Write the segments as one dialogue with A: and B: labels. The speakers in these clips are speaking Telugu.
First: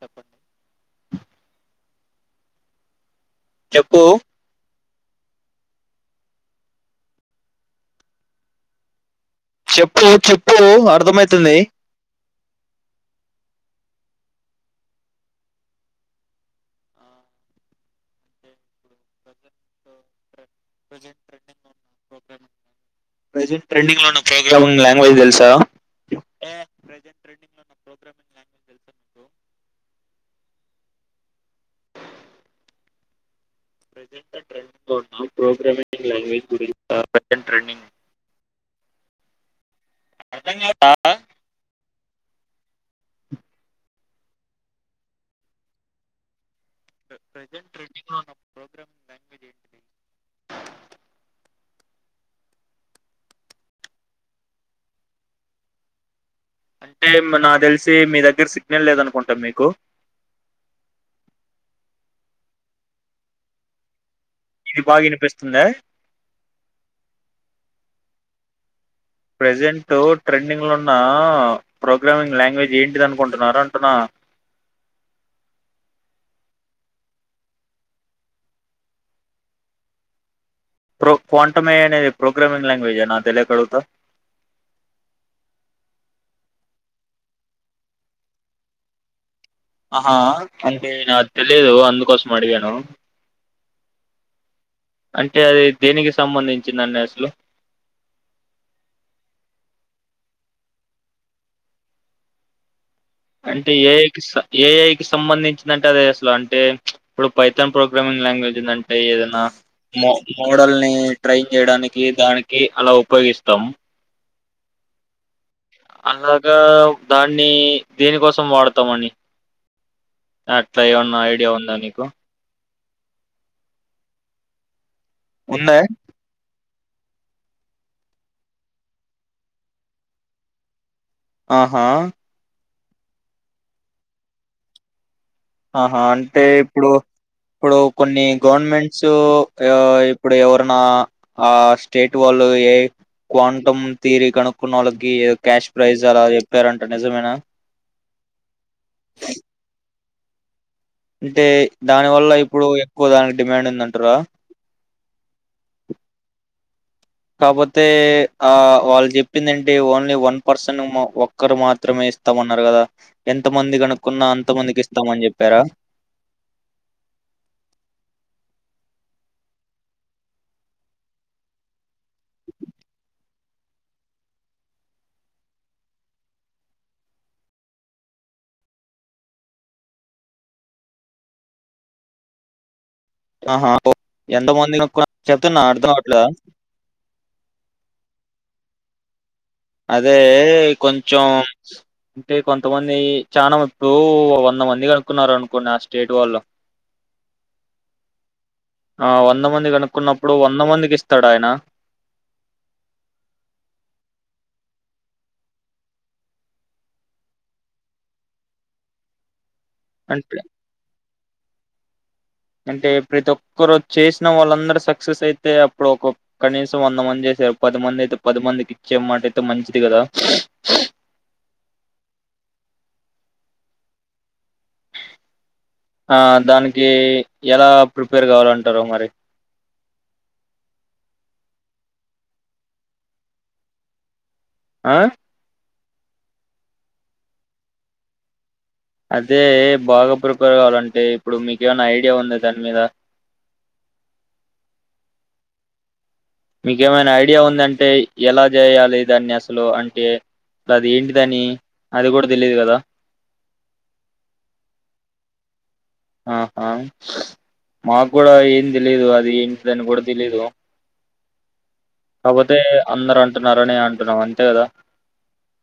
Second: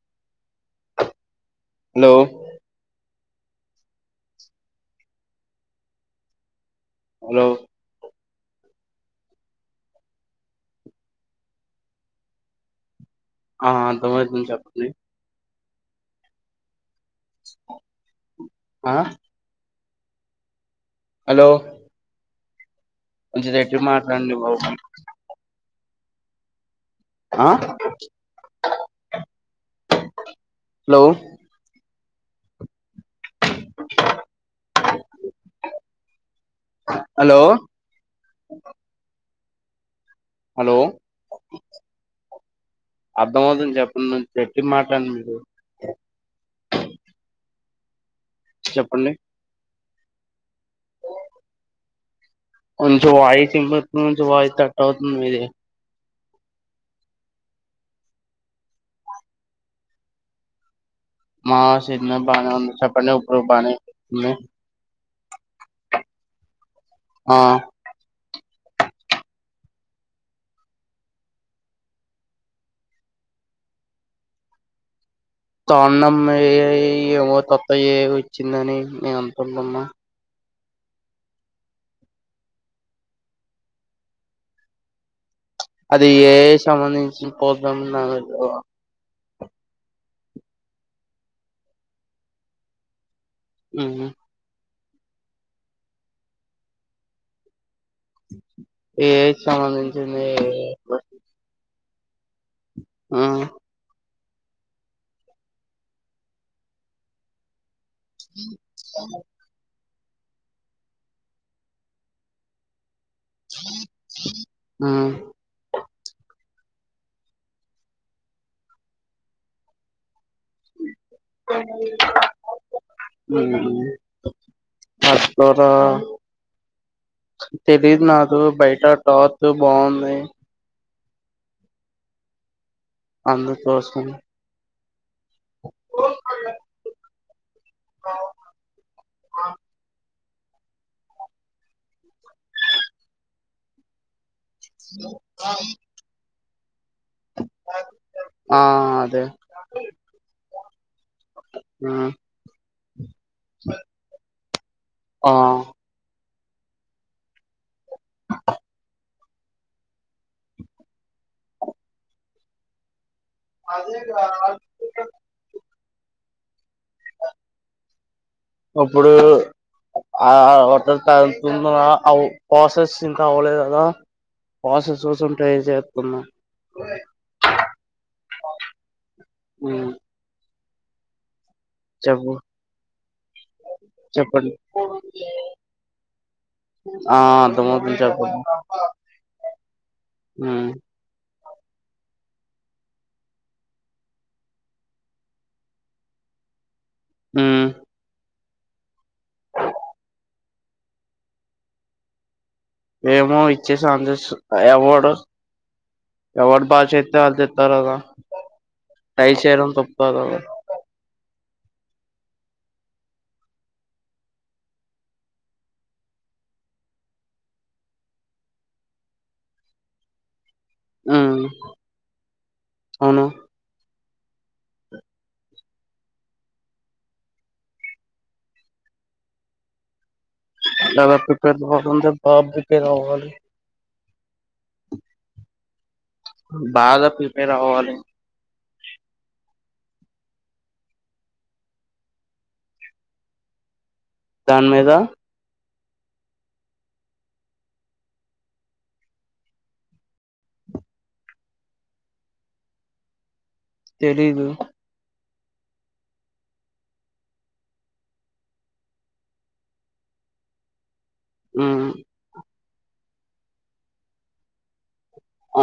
A: చెప్పండి
B: హలో
A: చెప్పు
B: హలో
A: చెప్పు చెప్పు అర్ధమవుతుంది
B: ఆ అర్ధమవుతుంది చెప్పండి
A: ఆ అంటే
B: ఆ
A: ఇప్పుడు ప్రజెంట్
B: హలో
A: ప్రాబ్లెమ్
B: కొంచెం
A: ప్రజెంట్
B: గట్టిగా
A: ట్రెండింగ్ లోన్న
B: మాట్లాడండి బాబు
A: ప్రోగ్రామింగ్ లాంగ్వేజ్ తెలుసా ఎ [inaudible]
B: ఆ హలో
A: ప్రోగ్రాంగ్ లాంగ్వేజ్ గురించి
B: హలో
A: ప్రెజెంట్
B: ఓ
A: ట్రెండింగ్ అర్థం
B: హలో
A: కాదు
B: అర్ధమవుతుని చెప్పండి నేను చెప్పి [unintelligible]
A: ప్రజెంట్ లో ఉన్న ప్రోగ్రామింగ్
B: చెప్పండి
A: లాంగ్వేజ్ ఏంటిది
B: కొంచెం వాయిస్ వినిపిత్తుంది. కొంచెం వాయిస్ కట్టవుతుంది మీది
A: అంటే మరి నాకు తెలిసి మీ దగ్గర సిగ్నల్ లేదనుకుంట మీకు
B: మా సిగ్నల్ బానే ఉంది చెప్పండి ఇప్పుడు బానే వినిపిత్తంది.
A: ఇది బాగా వినిపిస్తుందా
B: ఆ
A: ప్రజెంట్ ట్రెండింగ్లో ఉన్న ప్రోగ్రామింగ్ లాంగ్వేజ్ ఏంటిది అనుకుంటున్నారు అంటున్నా
B: తాండం ఏ ఏమో తత్త ఏ ఇచ్చిందని నేను అనుకుంటున్నా
A: ప్రో క్వాంటమ అనేది ప్రోగ్రామింగ్ లాంగ్వేజేన నాకు తెలియక అడగుత
B: అది ఏఐ సంబంధించి ప్రొగ్రాం అన్నా [unintelligible]
A: ఆహా అంటే నాకు తెలీదు అందుకోసం అడిగాను
B: హ్మ్
A: అంటే అది దేనికి సంబంధించిందన్ని అసలు
B: ఏఐ కి సంబంధించింది ఆ
A: అంటే ఏఐ ఏఐ కి సంబంధించినంటే అది అసలు అంటే ఇప్పుడు పైతాన్ ప్రో ప్రోగ్రామింగ్ లాంగ్వేజ్ ఉందంటే ఏదైనా మో మోడల్ని ట్రైన్ చేయడానికి దానికి అలా ఉ పయోగిస్తాం
B: హ్మ్
A: అలాగా దాన్నీ దేనికోసం వాడతామని అట్ల ఏమన్న ఐడియా ఉందా నీకు
B: హ్మ్ ఆకుకూర
A: ఉందా
B: తెలీదు నాకు బయట టాక్ బావుంది
A: ఆహా
B: అందుకోసం
A: ఆహా అంటే ఇప్పుడు ఇప్పుడు కొన్ని గవర్నమెంట్సు ఇక ఇ ఇప్పుడు ఎవ్రన్నా ఆ స్టేట్ వాళ్ళు ఏఐ క్వాంటమ్ థీరి కను కున్నోళ్ళకి ఏదో క్యాష్ ప్రైజ్ అలా తెరన్ నిజమేనా
B: ఆ అదే [inaudible]
A: అంటే దాని
B: ఉమ్,
A: వల్ల ఇప్పుడు ఎక్కువ దానికి డిమాండ్ ఉందంటరా
B: ఆ
A: కాపోతే ఆ వాళ్ చెప్పిందేంటి ఓన్లీ వన్ పర్సన్ ఒక్కరు మాత్రమే ఇస్తామన్నారు కదా ఎంతమంది కనుక్కున్నా అంత మందికి ఇస్తామని చెప్పారా
B: ఇప్పుడూ ఆ ఒట్టో సారి తుంధుమ అవ్ ప్రాసెస్ ఇంకా అవ్వ లేదు హలో పాసెస్ సూస్తుంటే ఏం చేత్తునవ్ ఊ చెప్పు
A: ఆహా!
B: చెప్పండి.
A: ఎంతమంది కనుక్కున్నా చెప్తున్నా అర్థం అవ్వట్లేదా?
B: ఆ అర్థమవుతుంది చెప్పండి.
A: అదే
B: మ్మ్
A: కొంచం టే కొంతమందీ చానవర్కూ వంద మంది కనుకున్నారనుకోండి ఆ స్టేట్ వాళ్ళు
B: ఊ
A: ఆ వంద మంది కనుక్కున్నప్పుడు వంద మందికి ఇస్తాడాయనా.
B: ఏమో ఇచ్చేసి ఆన్ చేస్ ఎవ్వడు ఎవ్వడు పాస్ చేత్తే ఆల్ కిత్తారుగా. టైప్ చేయడం తప్పదూ
A: అంటే అంటే ప్రతి ఒక్కరు చేసిన వాళ్ళందరూ సక్సెస్ అయితే అప్పుడు ఒక కనీసం వంద మంది చేసారు పది మంది అయితే పది మందికి ఇచ్చే మాట అయితే మంచిది గదా. [inaudible]
B: అవ్నా
A: ఆ దానికీ ఎలా ప్రిపేర్ కావాలంటారు మరి.
B: ఎలా ప్రిపేర్ కావాలంటే బాగా ప్రిపేర్ అవ్వాలి.
A: ఆ
B: బాగా ప్రిపేర్ అవ్వాలి.
A: అదే బాగా ప్రిపేర్ కావాలంటే ఇప్పుడు మీకేమైనా ఐడియా ఉంది దాని మీద.
B: దాని మీదా
A: మీక్ ఏమైనా ఐడియా ఉందంటే, ఎలా చేయాలి దాన్ని అసలూ అంటే. అది ఏంటిదని అది గూడ తెలీయదు గదా.
B: తెలీదు.
A: ఆహా మాకు కూడా ఏం తెలీదు అది ఏంటి దని కూడా తెలీదు.
B: ఆ
A: కాపోతే అందరు అంటున్నారని అంటున్నావ్ అంతే కదా.
B: అ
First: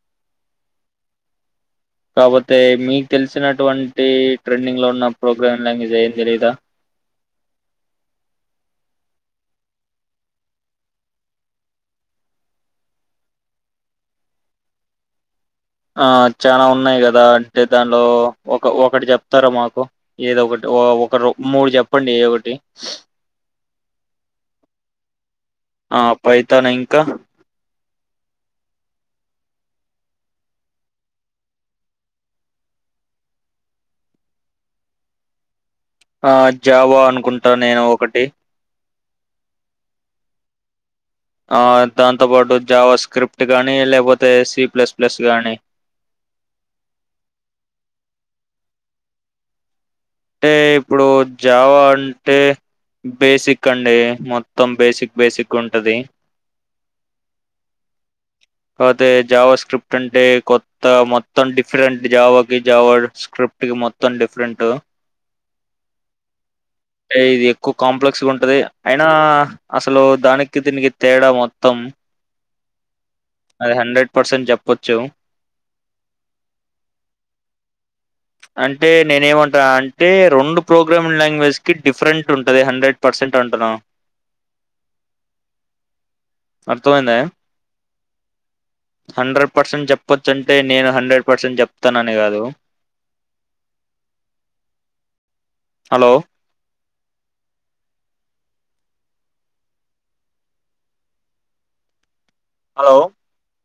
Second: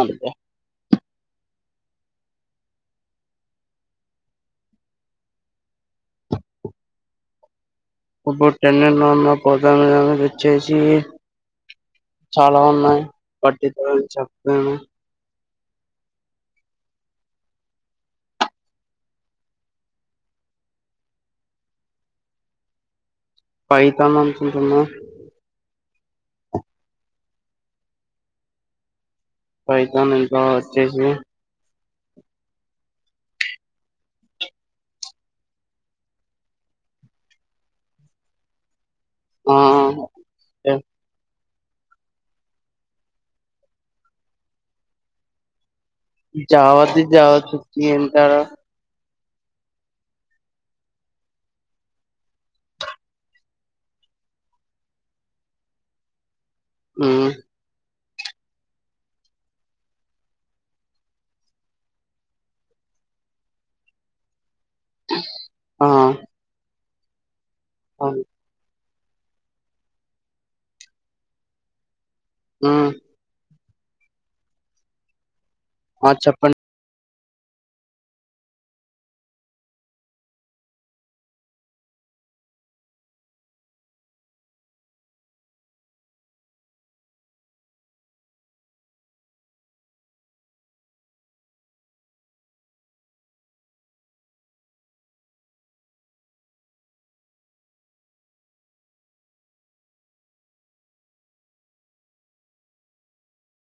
A: కాబతే మీకు తెలిసినటువంటి ట్రెండింగ్ లో ఉన్న ప్రోగ్రామ్లా మీజ ఏ ఏం తెలీయదా
B: ఇప్పుడు టెన్నె ఉన్న పోద వచ్చేసి చాలా ఉన్నాయి పట్టి చెప్తాను
A: ఆ చాలా ఉన్నాయి కదా అంటే దానిలో ఒక ఒకటి చెప్తారా మాకు ఏద ఒకటి ఒకరు మూడు చెప్పండి ఏ ఒకటి
B: పైతాను అతుంటున్నా
A: ఆ ప అయితాను ఇంకా
B: పైతను ఇంకా వచ్చేసి
A: ఆ జావా అనుకుంటా నేను ఒకటి
B: ఆ
A: ఆ దాంతోపాటు జావా స్క్రిప్ట్ కాగానీ లేకపోతే సి ప్లస్ ప్లస్ కాగానీ
B: జావా త్రీ జావా ఫిఫ్టీ అంటారా.
A: అంటే ఇప్పుడు జావా అంటే బేసిక్ అండీ. మొత్తం బేసిక్ బేసిక్ ఉంటదీ.
B: ఊ
A: కాపోతే జావా స్క్రిప్ట్ అంటే కొత్త మొత్తం డిఫరెంట్ జావా కి జావా స్క్రిప్ట్ కి మొత్తం డిఫరెంటా.
B: ఆ
A: ఏది ఎక్వ
B: ఆ,
A: కాంప్లెక్స్ గా ఉంటదీ. అయినా అసలూ దానికి దీనికి తేడా మొత్తం.
B: ఆ
A: అది హండ్రెడ్ పర్సెంట్ చెప్పచ్చు
B: ఆ చెఛప్పన్
A: అంటే నేనే ఏమంటా అంటే రెండు ప్రోగ్రామ్ లాంగ్వేజ్ కి డిఫరెంట్ ఉంటుంది హండ్రెడ్ పర్సెంట్ అంటును అర్థమైందా హండ్రెడ్ పర్సెంట్ చెప్పచ్చు అంటే నేను హండ్రెడ్ పర్సెంట్ చెప్తాను అనే కాదు హలో హలో